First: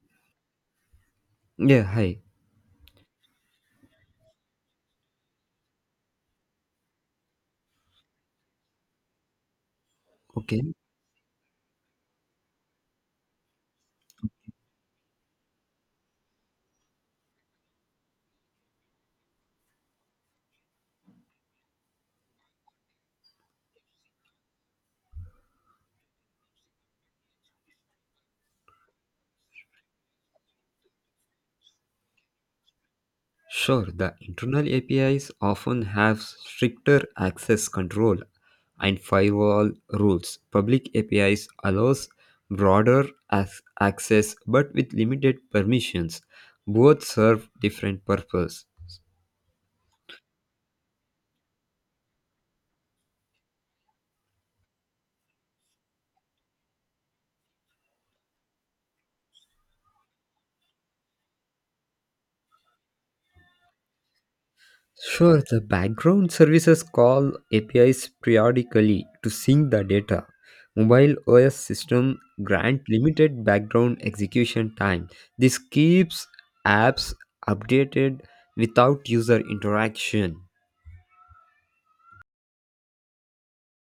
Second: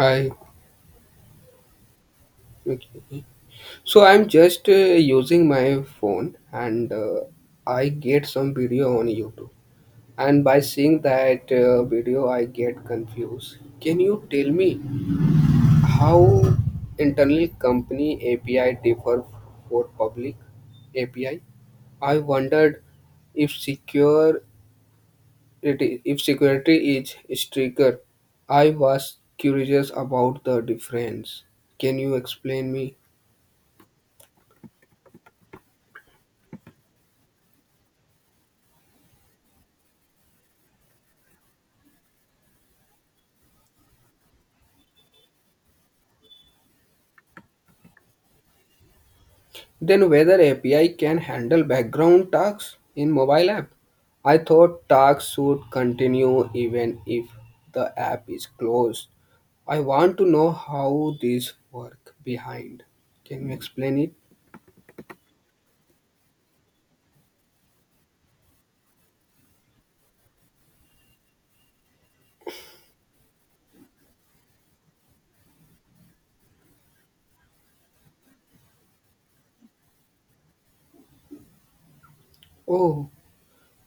Hi. Yeah, hi. Okay. So I'm just using my phone and I get some video on YouTube. And by Okay, seeing that video, I get confused. Can you tell me how internal company API differ for public API? I wondered if secure if security is stricter. I was curious about the difference. Can you explain me? sure. The internal APIs often have stricter access control and firewall rules. Public APIs allows broader access but with limited permissions. Both serve different purpose. Then whether API can handle background tasks in mobile app. I thought tasks should continue even if the app is closed. I want to know how these work behind. Can you explain it? Sure, the background services call APIs periodically to sync the data. Mobile OS system grant limited background execution time. This keeps apps updated without user interaction. Oh,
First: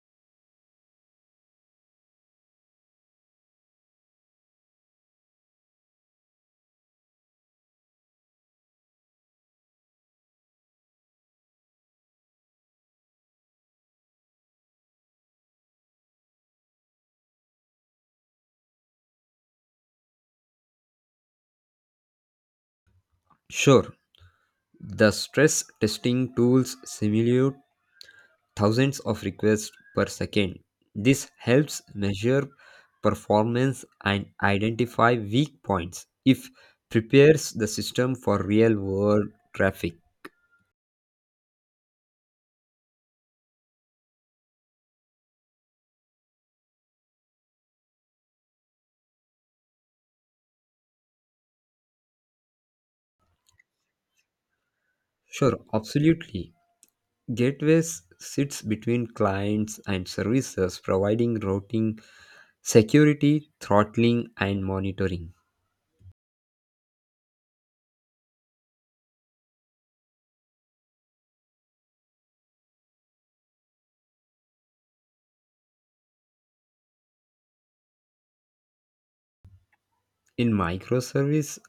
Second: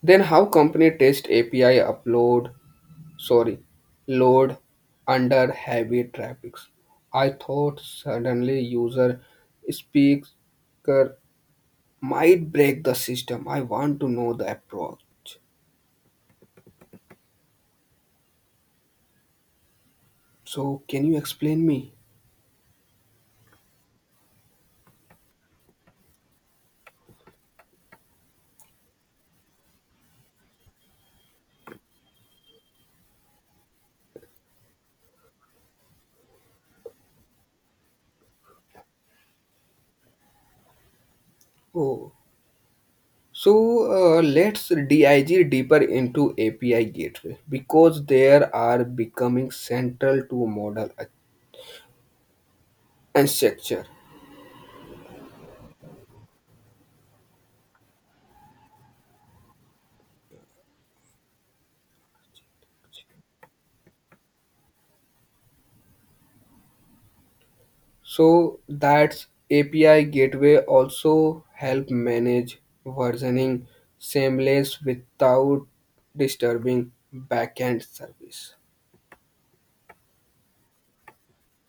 then how company test API upload, sorry, load under heavy traffics? I thought suddenly user speaker might break the system. I want to know the approach. So, can you explain me? Sure, the stress testing tools simulate thousands of requests per second. This helps measure performance and identify weak points. If prepares the system for real world traffic. Oh, so let's dig deeper into API gateway because there are becoming central to model and structure. Sure, absolutely. Gateways sits between clients and services providing routing, security, throttling and monitoring. So that's API gateway also help manage versioning seamless without disturbing backend service. In microservice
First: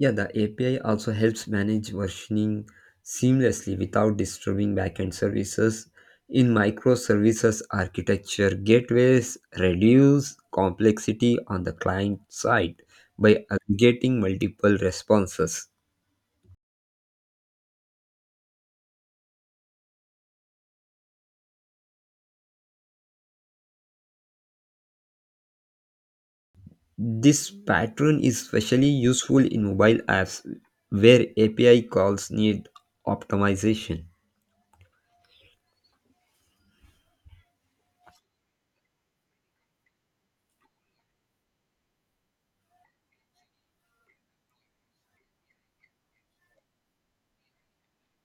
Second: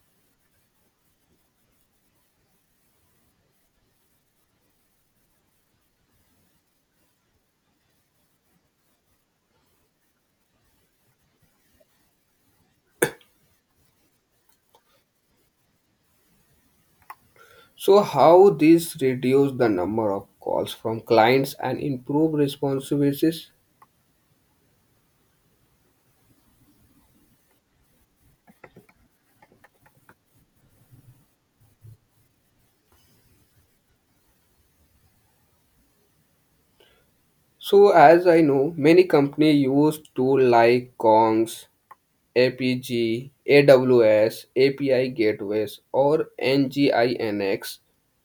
Yeah, the API also helps manage versioning seamlessly without disturbing backend services. In microservices architecture, gateways reduce complexity on the client side by aggregating multiple responses. So how this reduce the number of calls from clients and improve responsibilities. This pattern is especially useful in mobile apps where API calls need optimization. So, as I know, many company use tool like Kongs, APG, AWS, API gateways, or NGINX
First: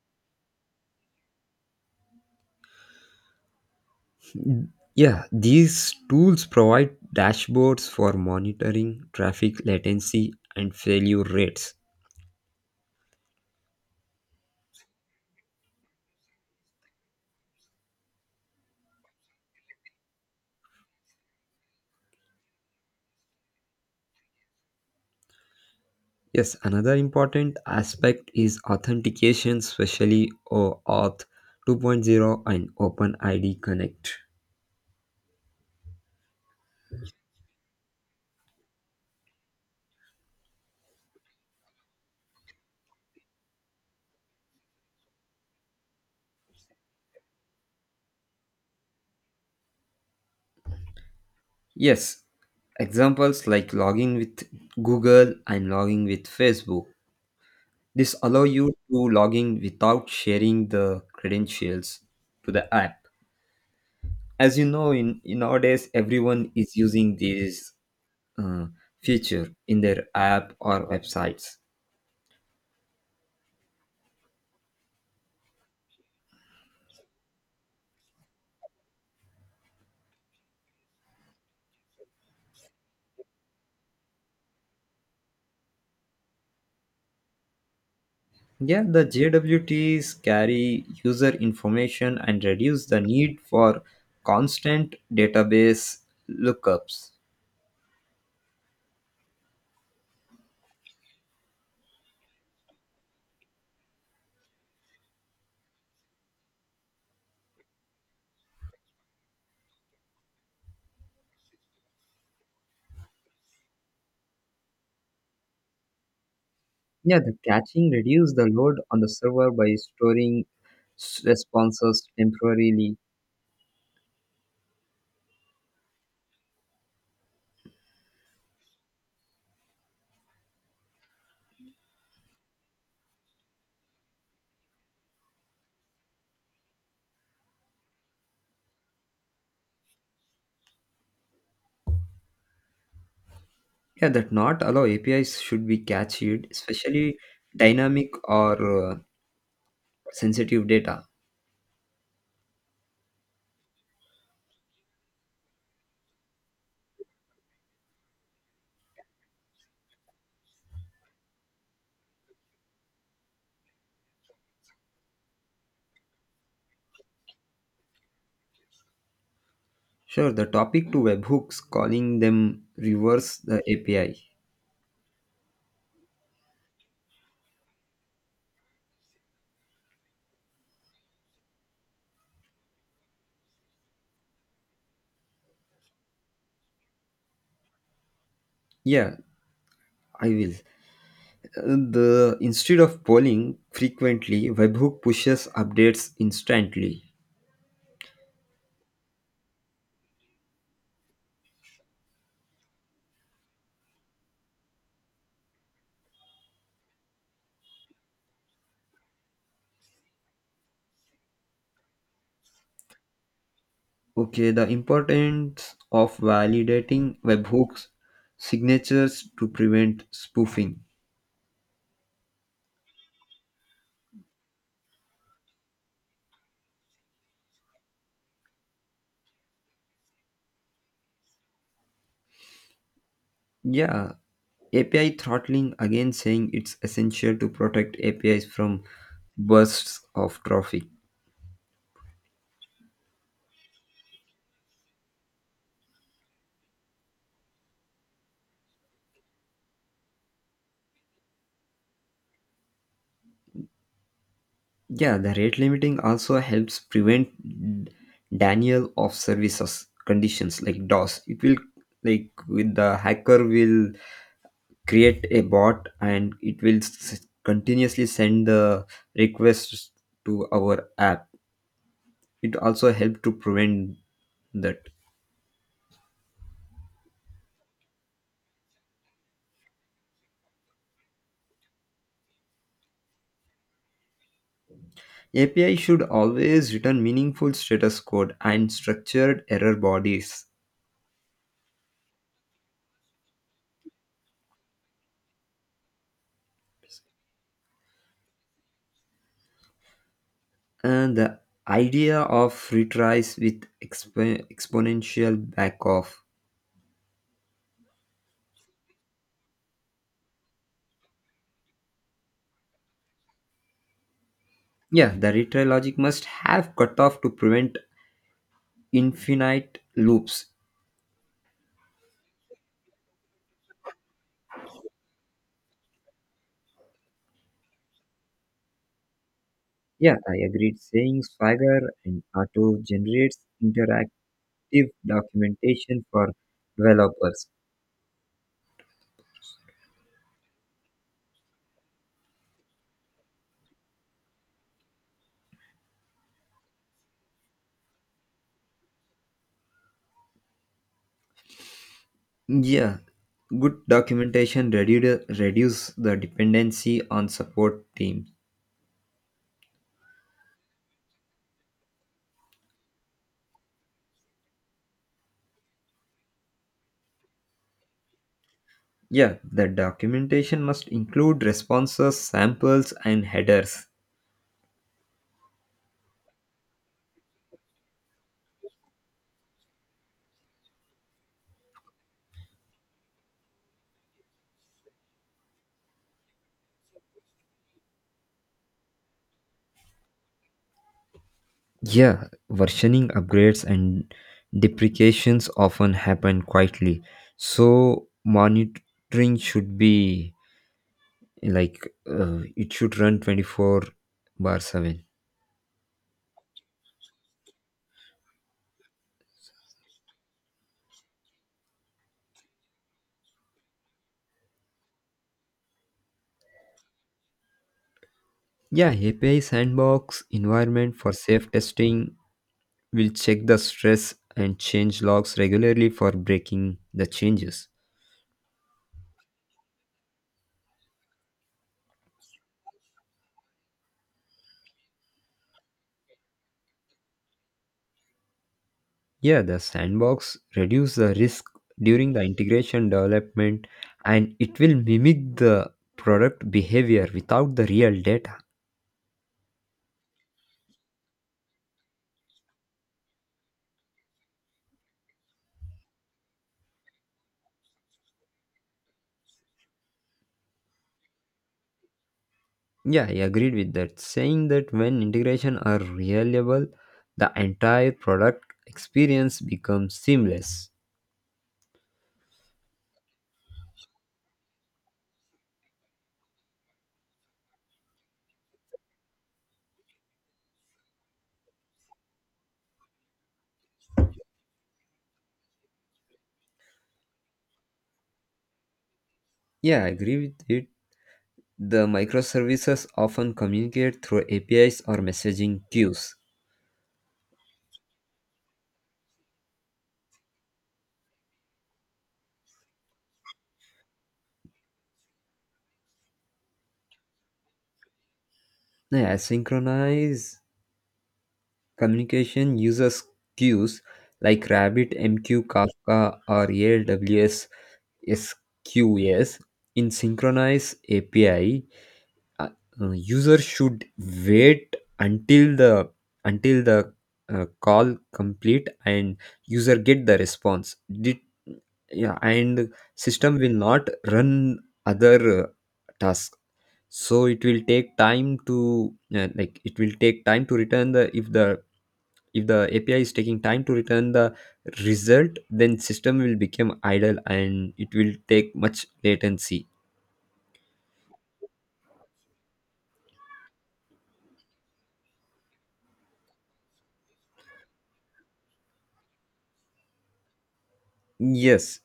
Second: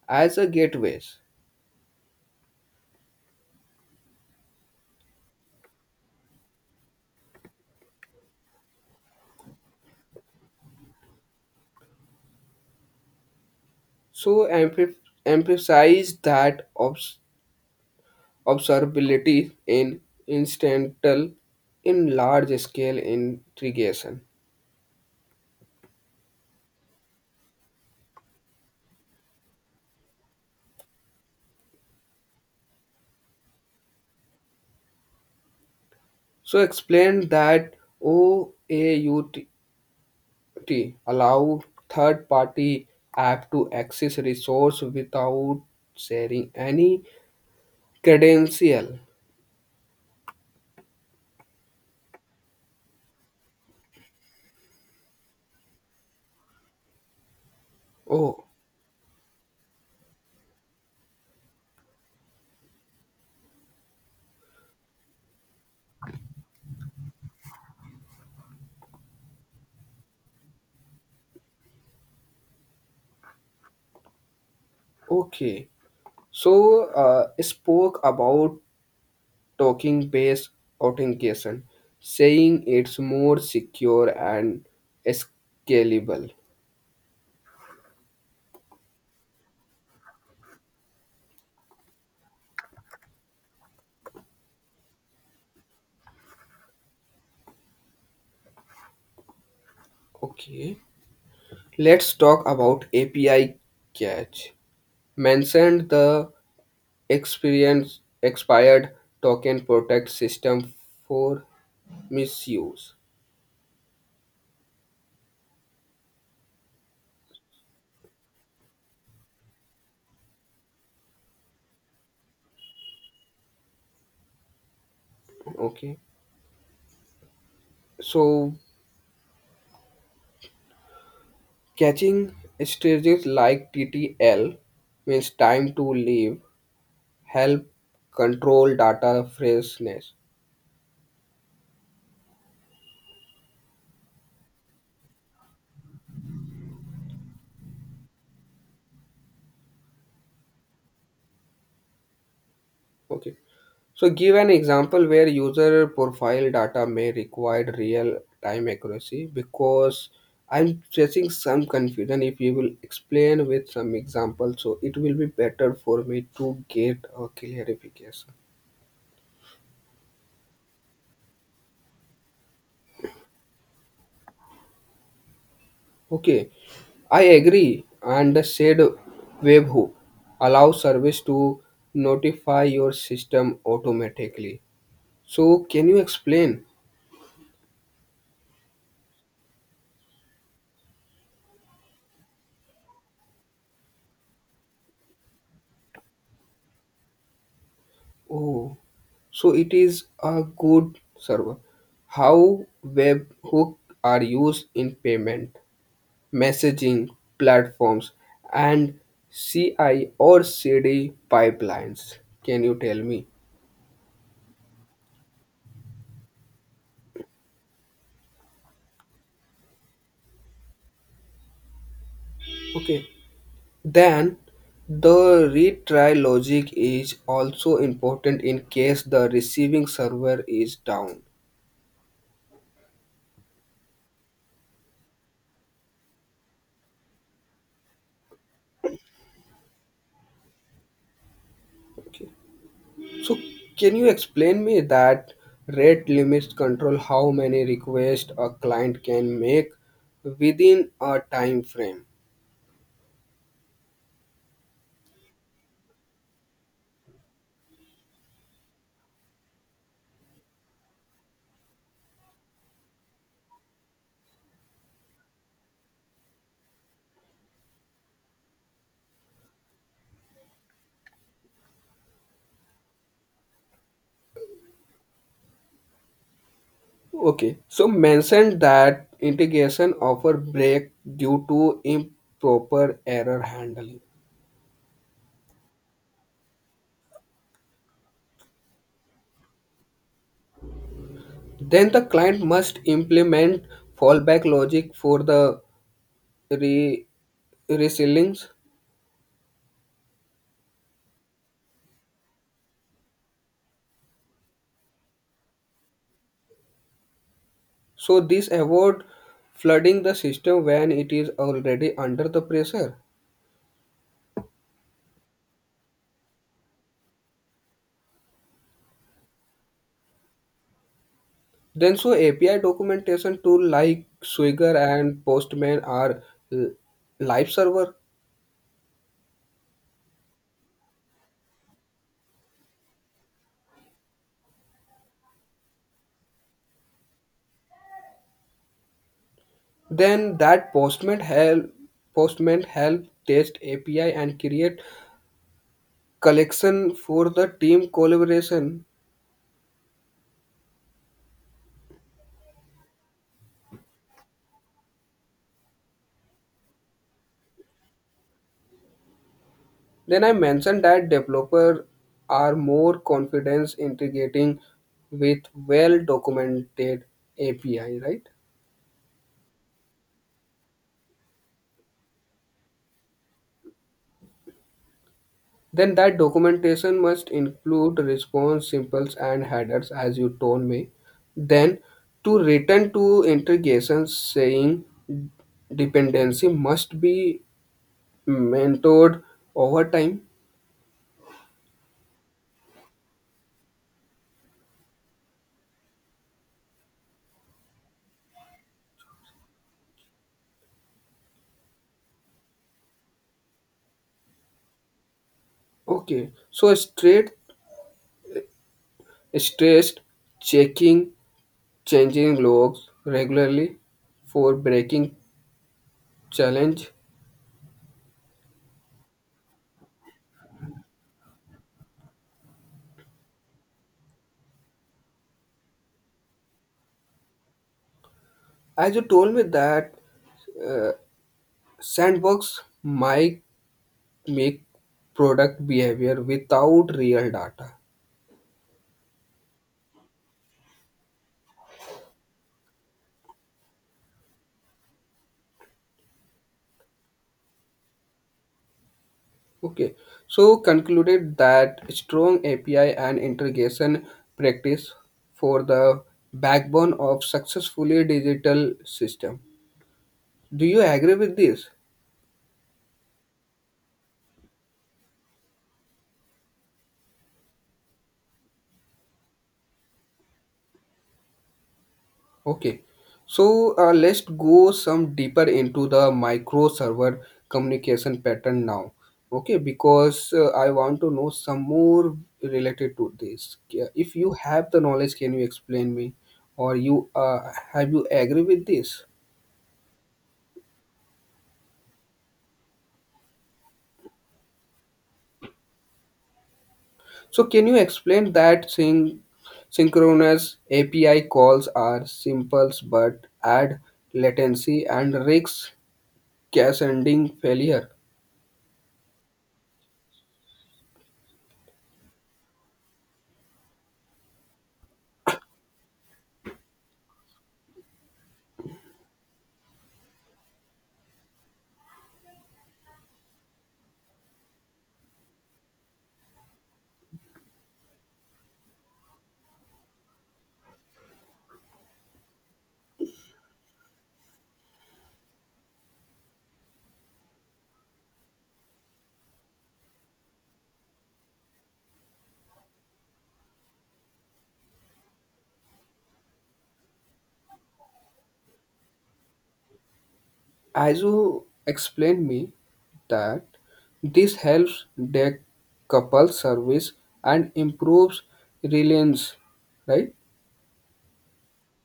as a gateways. Yeah, these tools provide dashboards for monitoring traffic latency and failure rates. So, emphasize that observability in instantal in large scale integration. Yes, another important aspect is authentication, especially OAuth 2.0 and OpenID Connect. So, explain that OAUT T allow third party app to access resource without sharing any credential. Yes, examples like logging with Google and logging with Facebook. This allow Oh, you to log in without sharing the credentials to the app as you know in nowadays everyone is using these uh, feature in their app or websites. okay. So spoke about token based authentication, saying it's more secure and scalable. Yeah, the JWTs carry user information and reduce the need for constant database lookups. Okay. Let's talk about API catch. Mentioned the experience expired token protect system for misuse. Yeah, the caching reduces the load on the server by storing responses temporarily. Okay, so catching strategies like TTL means time to leave help control data freshness. Yeah, that not allow APIs should be cached, especially dynamic or uh, sensitive data. Okay, so give an example where user profile data may require real time accuracy because I'm facing some confusion. If you will explain with some example, so it will be better for me to get a clarification. Sure, the topic to webhooks calling them reverse the API. Okay, I agree, and the shared webhook allows service to notify your system automatically. So, can you explain? Yeah, I will. Uh, The instead of polling frequently, webhook pushes updates instantly. Oh, so it is a good server. How webhook are used in payment, messaging platforms, and CI or CD pipelines? Can you tell me? Okay, the importance of validating webhooks signatures to prevent spoofing. Okay. Then, the retry logic is also important in case the receiving server is down. Yeah, API throttling again saying it's essential to protect APIs from bursts of traffic. Okay. So, can you explain me that rate limits control how many requests a client can make within a time frame? Yeah, the rate limiting also helps prevent denial of services conditions like DOS. It will like with the hacker will create a bot and it will continuously send the requests to our app. It also helps to prevent that. Okay. So, mentioned that integration offer break due to improper error handling. API should always return meaningful status code and structured error bodies. Then the client must implement fallback logic for the re- resilience. And the idea of retries with exponential backoff. So this avoid flooding the system when it is already under the pressure. Yeah, the retry logic must have cutoff to prevent infinite loops. Then so API documentation tool like Swigger and Postman are l- live server. Yeah, I agreed. Saying Swagger and Auto generates interactive documentation for developers. Then that Postman help test API and create collection for the team collaboration. Yeah, good documentation reduce the dependency on support teams. Then I mentioned that developers are more confident integrating with well-documented API, right? Yeah, the documentation must include responses, samples, and headers. Then that documentation must include response symbols and headers, as you told me. Then to return to integration, saying dependency must be mentored over time. Yeah, versioning upgrades and deprecations often happen quietly. So monitoring should be like it should run 24 bar 7. Okay, so straight stressed checking changing logs regularly for breaking challenge. Yeah, API sandbox environment for safe testing will check the stress and change logs regularly for breaking the changes. As you told me that uh, sandbox might make product behavior without real data. Yeah, the sandbox reduce the risk during the integration development and it will mimic the product behavior without the real data. Okay, so concluded that strong API and integration practice for the backbone of successfully digital system. Do you agree with this? Yeah, I agreed with that. Saying that when integration are reliable, the entire product experience becomes seamless. Okay, so let's go some deeper into the micro server communication pattern now. Okay, because I want to know some more related to this. Yeah, if you have the knowledge, can you explain me, or you have you agree with this? Yeah, I agree with it. The microservices often communicate through APIs or messaging queues. So can you explain that synchronous API calls are simple but add latency and risks cache ending failure? Yeah, asynchronous communication uses queues like RabbitMQ, Kafka, or AWS SQS in synchronized API. Uh, User should wait until the call complete and user get the response. Yeah, and system will not run other task, so it will take time to like it will take time to return the if the if the API is taking time to return the result, then system will become idle and it will take much latency. As you explained me that this helps their couple service and improves reliance, right? Yes,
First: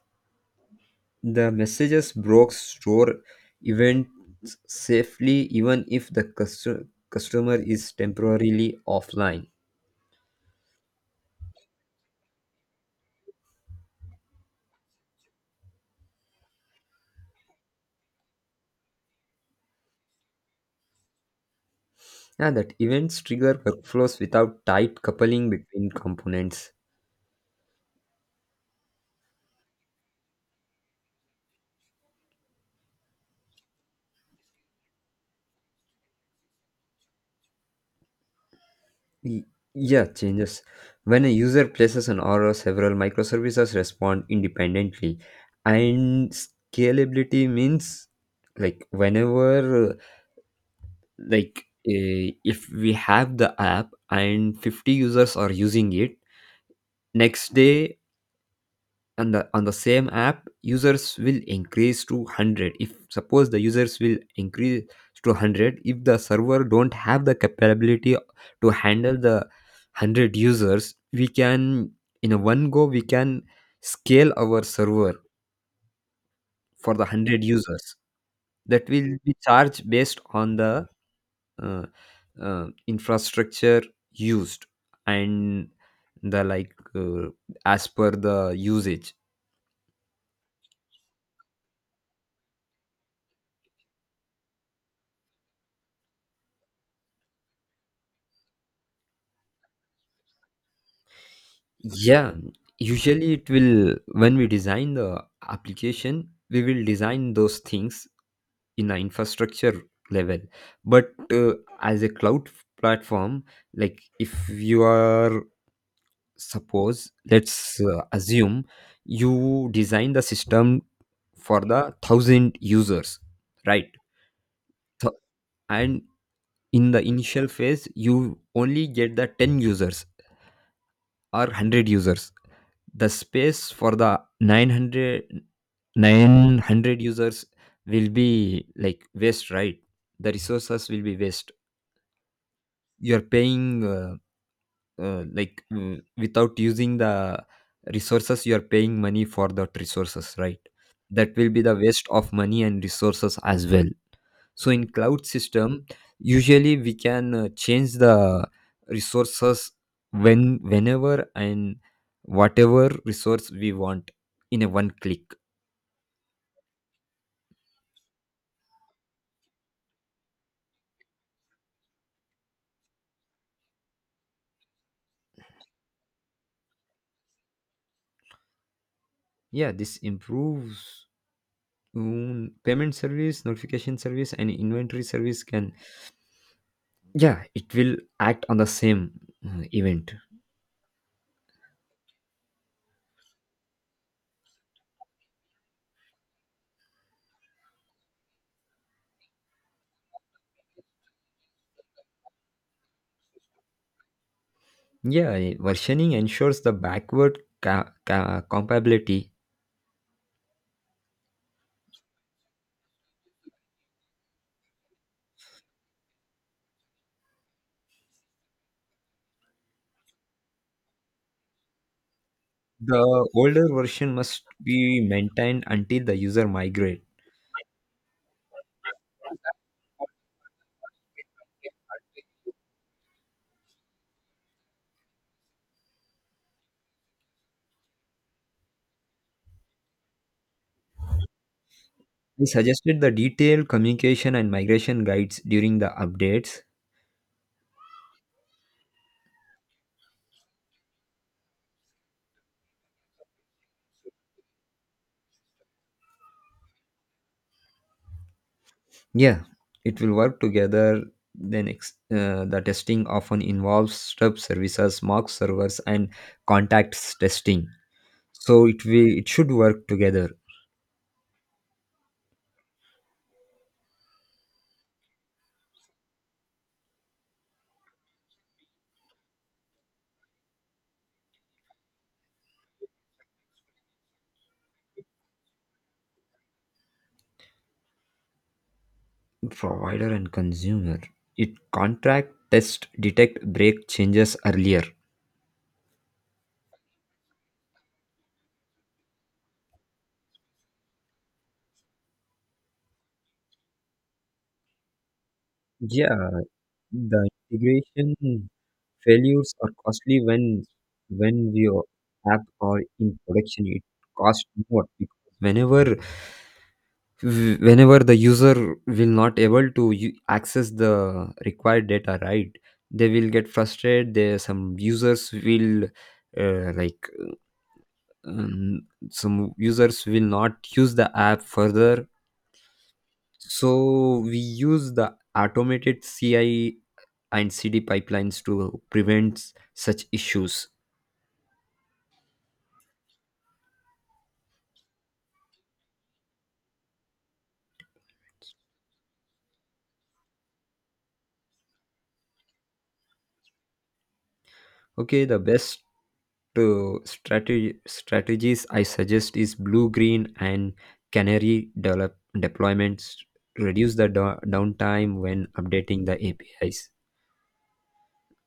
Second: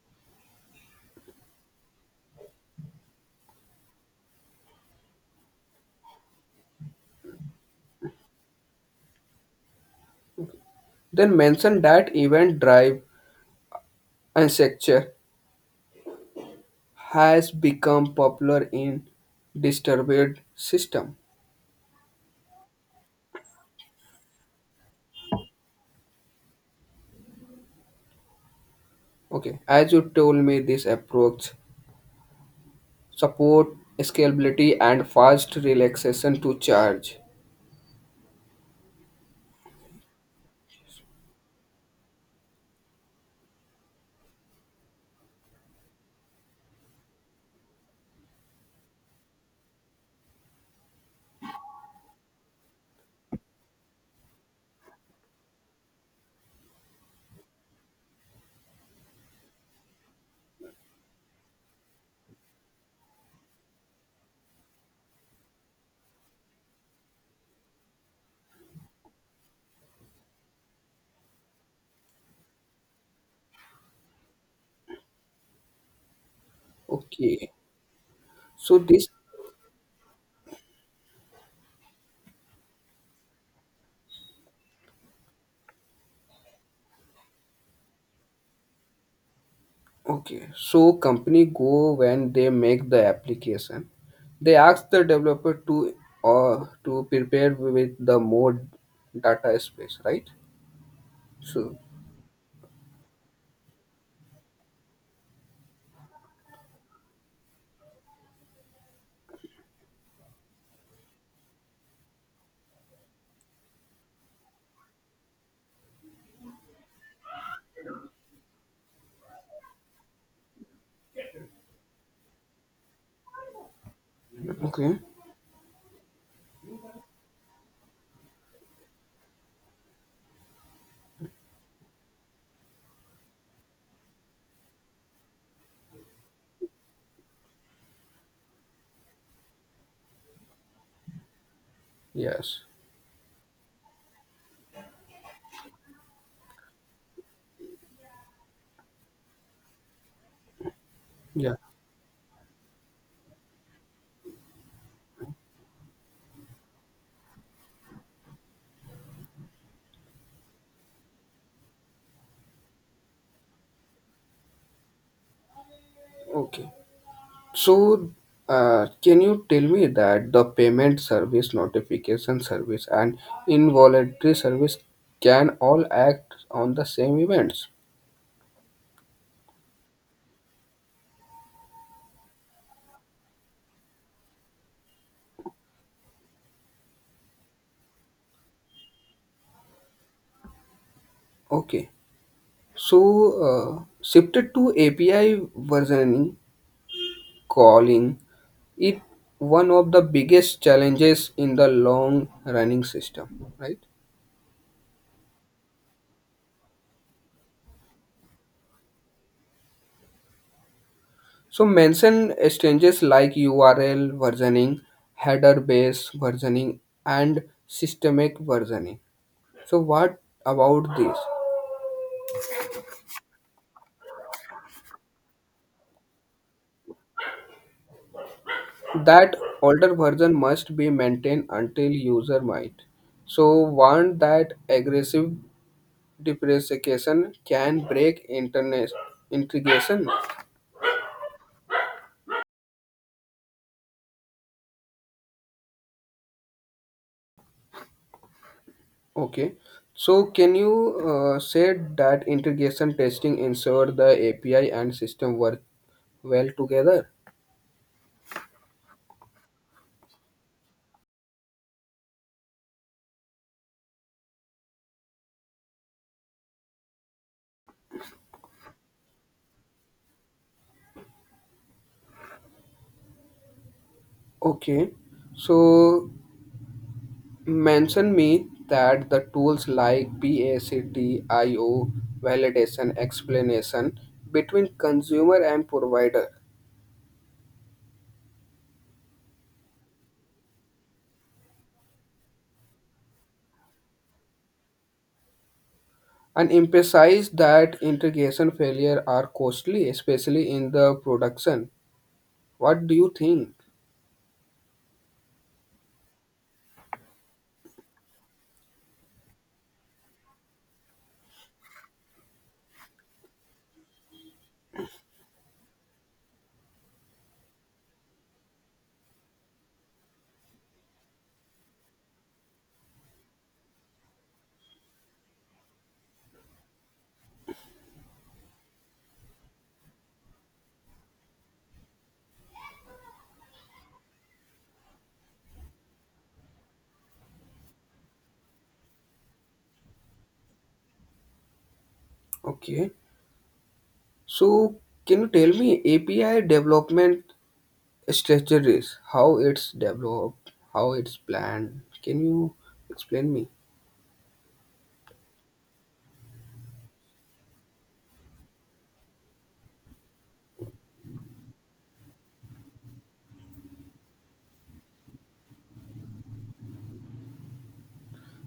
the messages broke store events safely even if the customer is temporarily offline. Then mention that event drive and structure has become popular in distributed system. Yeah, that events trigger workflows without tight coupling between components. Okay, as you told me, this approach support scalability and fast relaxation to charge. Y- Yeah, changes. When a user places an order, several microservices respond independently. And scalability means like whenever like if we have the app and 50 users are using it, next day, and on the same app users will increase to 100. If suppose the users will increase to 100, if the server don't have the capability to handle the 100 users, we can in a one go we can scale our server for the 100 Okay, users. so That this will be charged based on the uh, infrastructure used and the, like, as per the usage. Okay, so company go when they make the application, they ask the developer to prepare with the more data space, right? So Yeah, usually it will, when we design the application, we will design those things in an infrastructure level. But as a cloud platform, like, if you are, suppose, let's assume you design the system for the 1,000 users, right? okay, Th- and in the initial phase, you only get the 10 users or 100 users. The space for the nine hundred users will be like waste, right? The resources will be waste. yes, You're paying like without using the resources, you're paying money for that resources, right? That will yeah, be the waste of money and resources as well. So in cloud system usually we can change the resources whenever and whatever resource we want in a one click. okay. So, can you tell me that the payment service, notification service, and involuntary service can all act on the same events? Yeah, this improves payment service, notification service and inventory service can, yeah, it will act on the same event. Okay. So, shifted to API versioning, calling, it one of the biggest challenges in the long running system, right? Yeah, versioning ensures the backward compatibility. So mention exchanges like URL versioning, header based versioning, and systemic versioning. So what about this? The older version must be maintained until the user migrate. That older version must be maintained until user might. So warn that aggressive depreciation can break internet integration. I suggested the detailed communication and migration guides during the updates. Okay. So can you say that integration testing ensure the API and system work well together? Yeah, it will work together. Then the testing often involves stub services, mock servers, and contacts testing. So it should work together. Okay. So mention me that the tools like PACT, IO, validation, explanation between consumer and provider Provider and consumer. It contract test detect break changes earlier. and emphasize that integration failure are costly, especially in the production. What do you think? Yeah, the integration failures are costly when we are app are in production. It costs more because whenever the user will not able to access the required data, right? They will get frustrated. There some users will like um, some users will not use the app further. So we use the automated CI and CD pipelines to prevent such issues. Okay. So, can you tell me API development strategies, how it's developed, how it's planned? Can you explain me? Okay, the best strategy strategies I suggest is blue green and canary develop deployments reduce the downtime when updating the APIs.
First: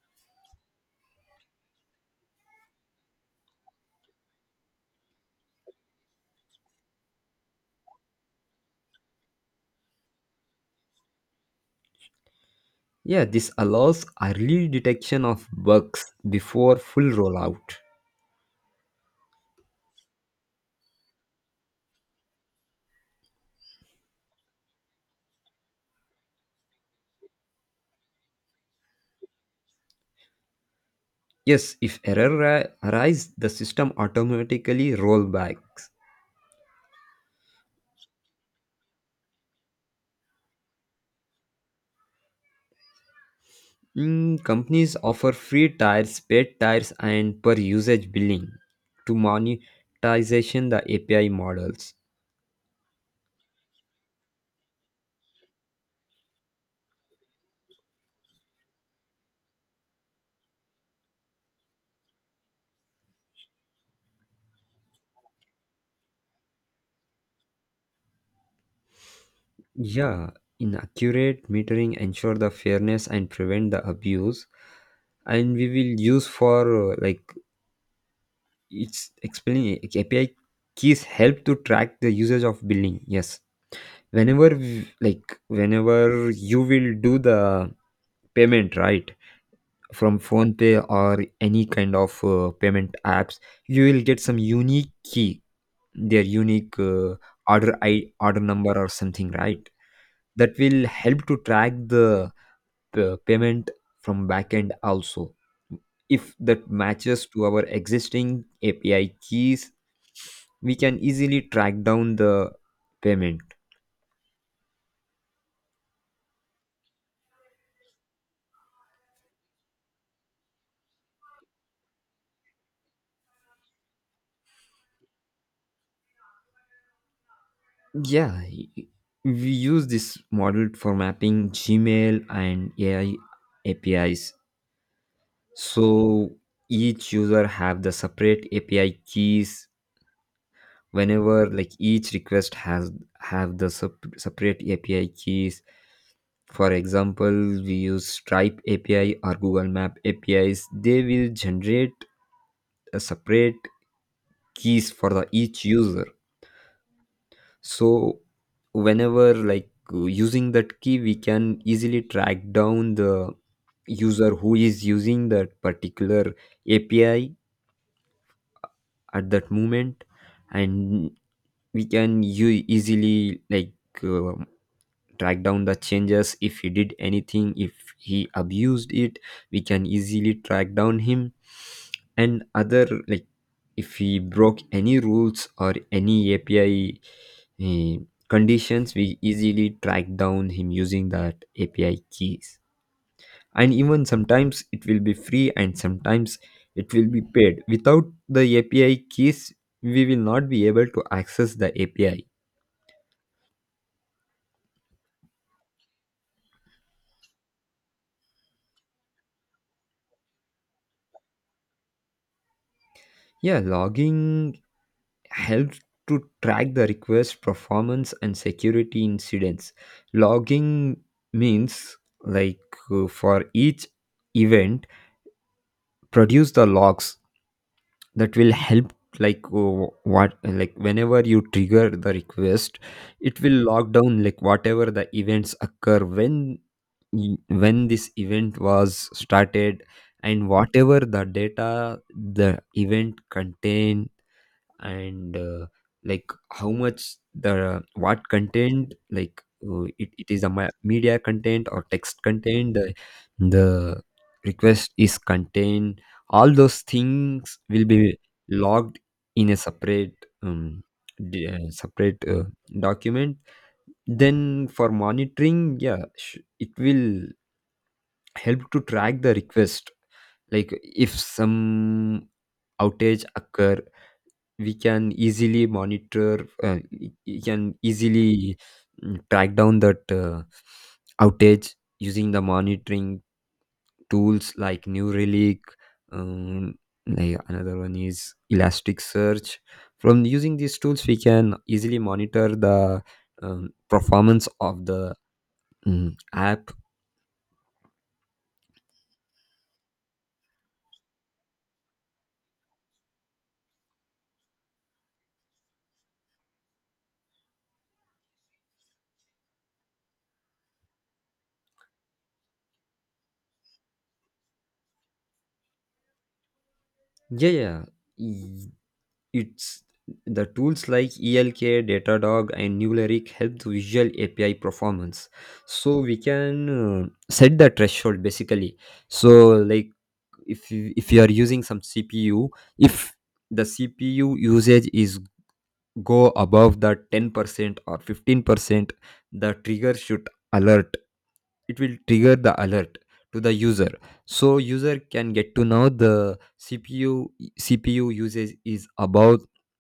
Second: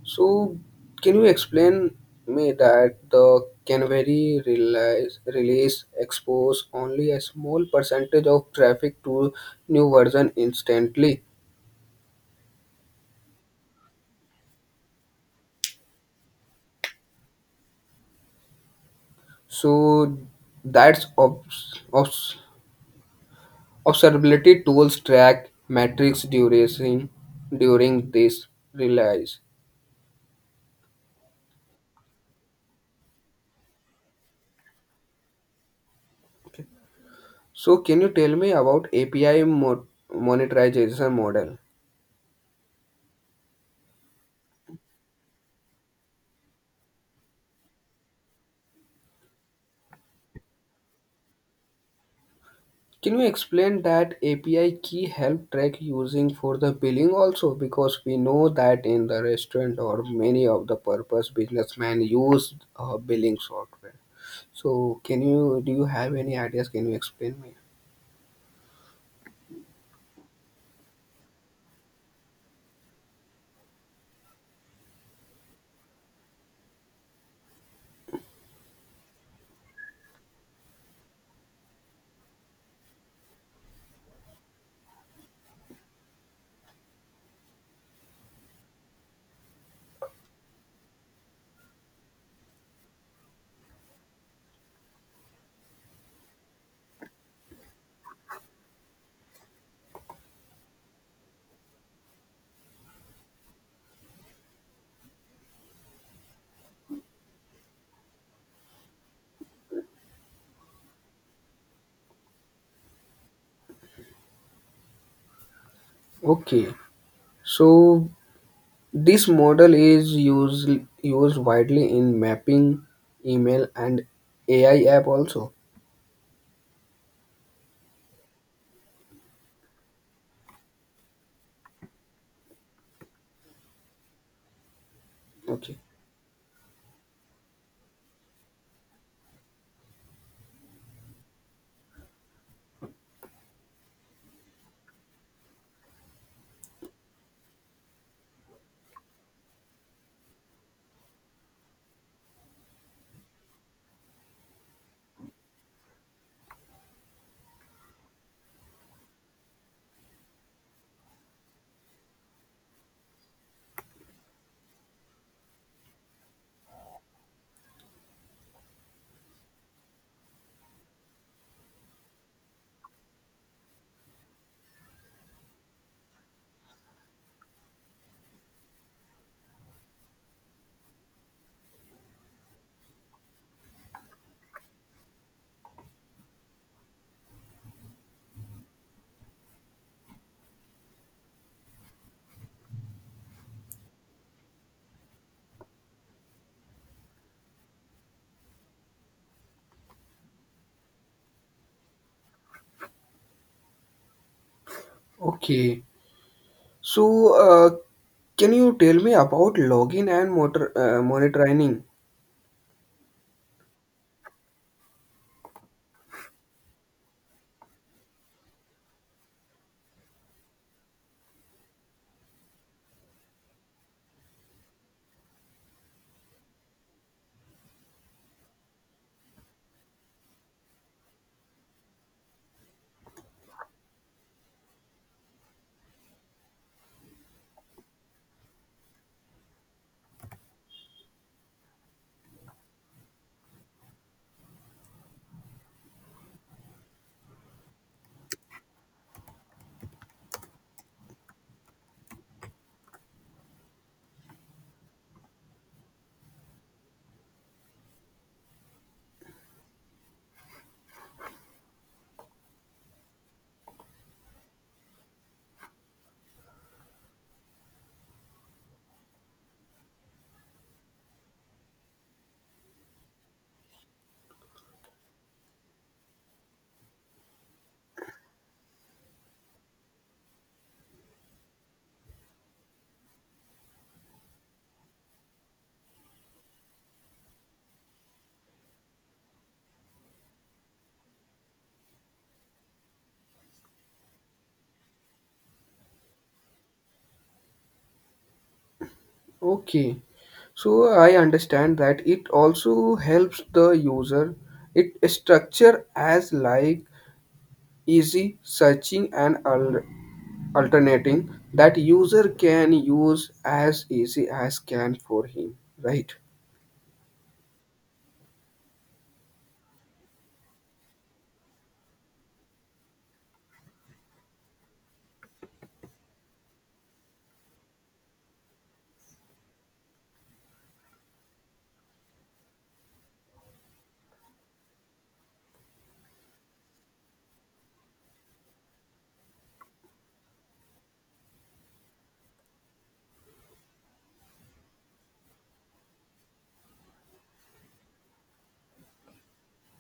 So, can you explain me that the release expose only a small percentage of traffic to new version instantly? Yeah, this allows early detection of bugs before full rollout. So, that's observability tools track metrics duration during this release. Yes, if error arise, the system automatically rollbacks. So, can you tell me about API monetization model? Companies offer free tiers, paid tiers, and per usage billing to monetization the API models. Can you explain that API key help track using for the billing also? Because we know that in the restaurant or many of the purpose businessmen use billing software. So, can you do you have any ideas? Can you explain me? Yeah, inaccurate metering ensure the fairness and prevent the abuse, and we will use for like, it's explaining API keys help to track the usage of billing. Yes, whenever like, whenever you will do the payment, right, from phone pay or any kind of payment apps, you will get some unique key, their unique order number or something, right? That will help to track the payment from backend also. If that matches to our existing API keys, we can easily track down the payment. Okay, so this model is used widely in mapping, email, and AI app also. Yeah, y- y- we use this model for mapping Gmail and AI APIs. Okay. So each user have the separate API keys, whenever like each request has have the separate API keys. For example, we use Stripe API or Google Map APIs. They will generate a separate keys for the each user. So whenever, like, using that key, we can easily track down the user who is using that particular API at that moment, and we can easily, like, uh, track down the changes. If he did anything, if he abused it, we can easily track down him. And other, like, if he broke any rules or any API eh, conditions, we easily track down him using that API keys. And even sometimes it will be free and sometimes it will be paid. Without the API keys we will not be able to access the API. Okay. So, can you tell me about login and motor, monitoring? Yeah, logging helps to track the request performance and security incidents. Logging means, like, for each event produce the logs. That will help, like, what, like, whenever you trigger the request, it will log down, like, whatever the events occur, when when this event was started and whatever the data the event contain. And like, how much, the what content, like, it is a media content or text content, the request is contained. All those things will be logged in a separate um, separate document. Then for monitoring, yeah, it will help to track the request, like, if some outage occur, we can easily monitor, you can easily track down that outage using the monitoring tools like New Relic, um, like, another one is Elasticsearch. From using these tools we can easily monitor the performance of the app. Okay. So, I understand that it also helps the user. It structure as like easy searching and alternating that user can use as easy as can for him, right? Yeah. Yeah. It's the tools like ELK, Datadog, and Newlyric help the visual API performance. So we can set the threshold basically. So, like, if you are using some CPU, if the CPU usage is go above the 10% or 15%, the trigger should alert. It will trigger the alert to the user, so user can get to know the CPU usage is about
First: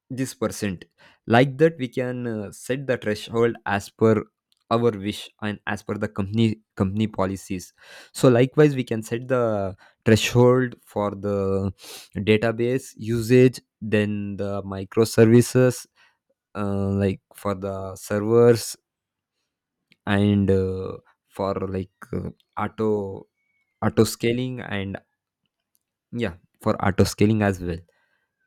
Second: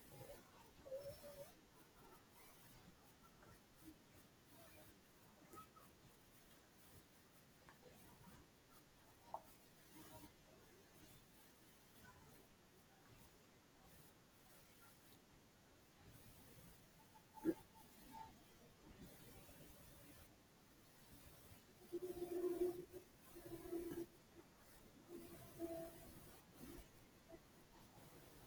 this percent. Like that we can set the threshold as per our wish and as per the company policies. So likewise we can set the threshold for the database usage, then the microservices, like, for the servers, and for, like, auto auto scaling, and, yeah, for auto scaling as well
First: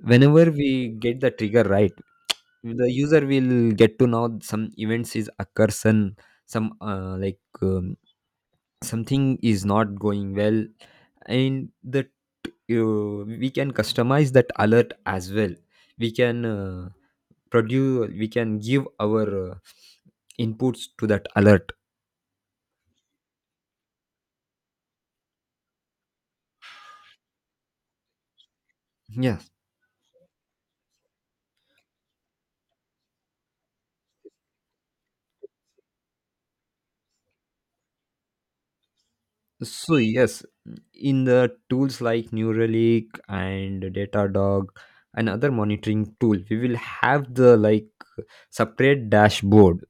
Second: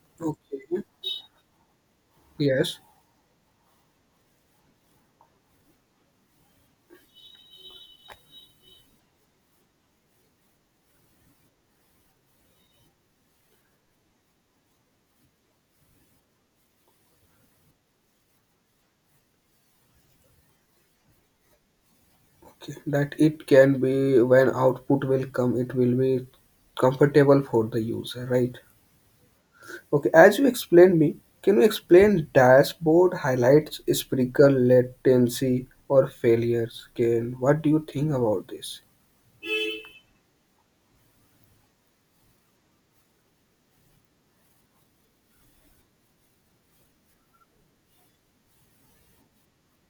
whenever Okay. we get the trigger, right? Yes. The user will get to know some events is occurring, some like, something is not going well. And that, we can customize that alert as well. We can give our inputs to that alert. Okay. That it can be when output will come, it will be comfortable for the user, right? Yeah. Okay, as you explained me, can you explain dashboard highlights, sprinkle latency, or failures? Can what do you think about this? So yes, in the tools like Neuralink and Datadog and other monitoring tool, we will have the, like, separate dashboard.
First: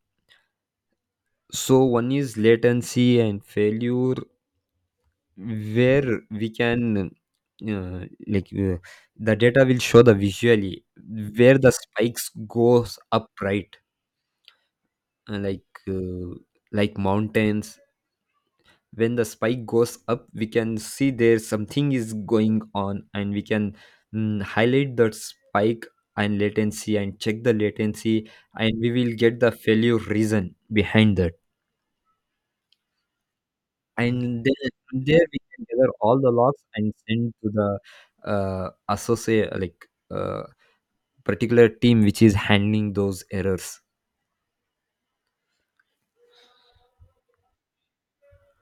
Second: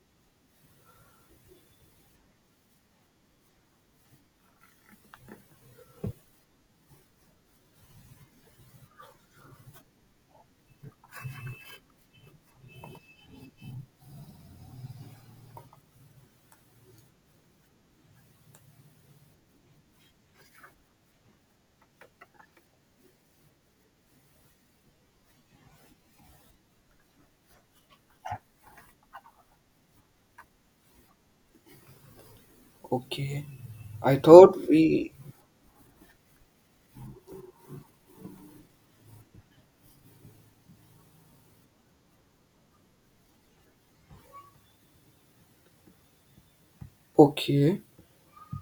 So one is latency and failure, where we can uh, like, the data will show the visually where the spikes goes up, right, uh, like uh, like mountains. When the spike goes up, we can see there something is going on and we can highlight that spike and latency and check the latency, and we will get the failure reason behind that. Okay, I And thought then from we there we can gather all the logs and send to the associate, like, particular team which is handling those errors. okay.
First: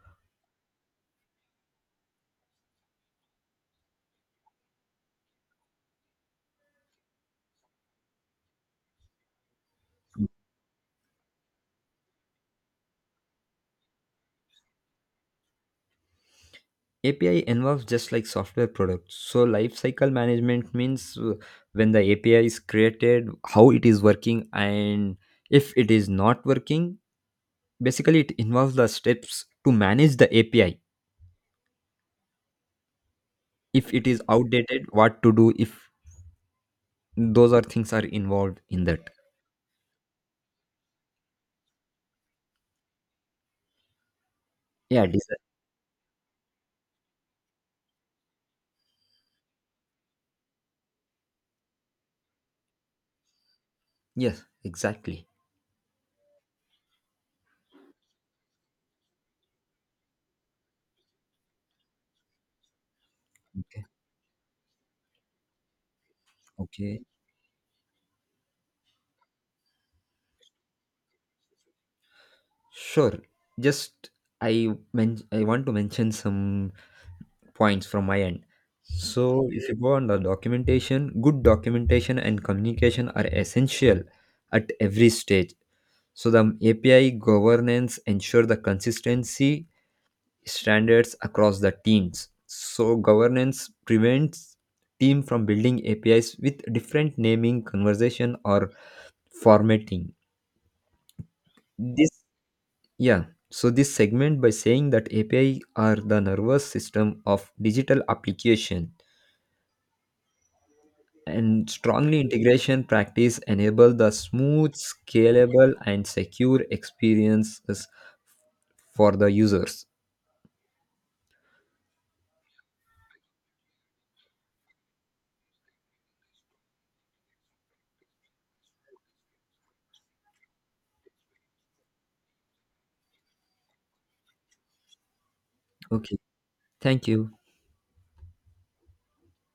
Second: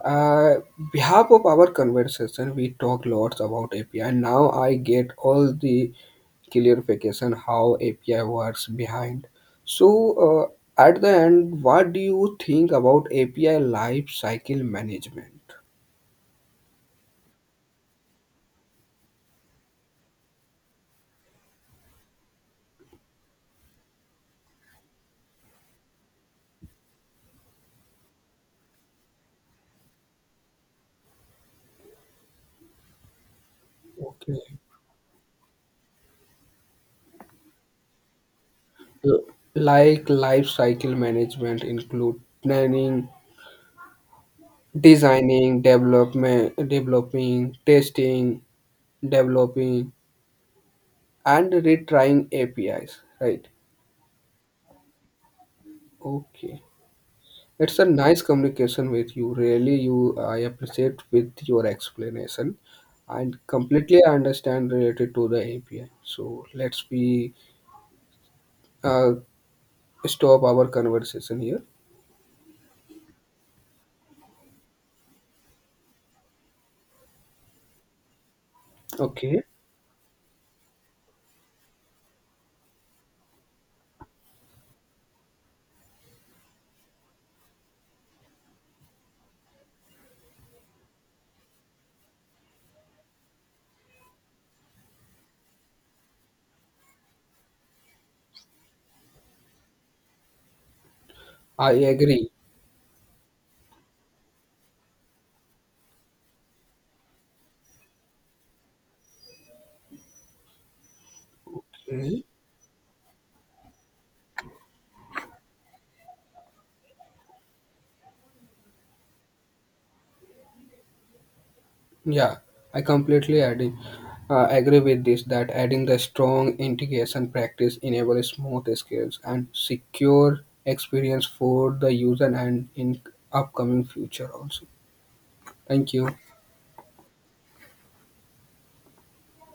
Uh, Behalf of our conversation, we talk lots about API. And now I get all the clarification how API works behind. So uh, at the end, what do you think about API life cycle management? API involves just like software products. So lifecycle management means, when the API is created, how it is working, and if it is not working, basically it involves the steps to manage the API. If it is Okay. outdated, what to do if those are things are involved in that. L- like life cycle management include planning Yeah, design. designing development developing testing developing and retrying apis, right? Yes, exactly. Okay, it's a nice communication with you. Really, you, I appreciate with your explanation and Okay. completely I understand related to the api. So let's Okay. be uh, stop our conversation here. Sure. Just I want to mention some points from my end. Okay, So, if you go on the documentation, good documentation and communication are essential at every stage. So, the API governance ensure the consistency standards across the teams. So, governance prevents team from building APIs with different naming, conversation, or formatting. I This, agree. yeah. So, this segment by saying that API are the nervous system of digital application, and strongly integration practice enable the smooth scalable and secure experiences for the users. Yeah, I completely adding, agree with this that adding the strong integration practice enables smooth skills and secure experience for the user and in upcoming future also. Thank you. Okay. Thank you.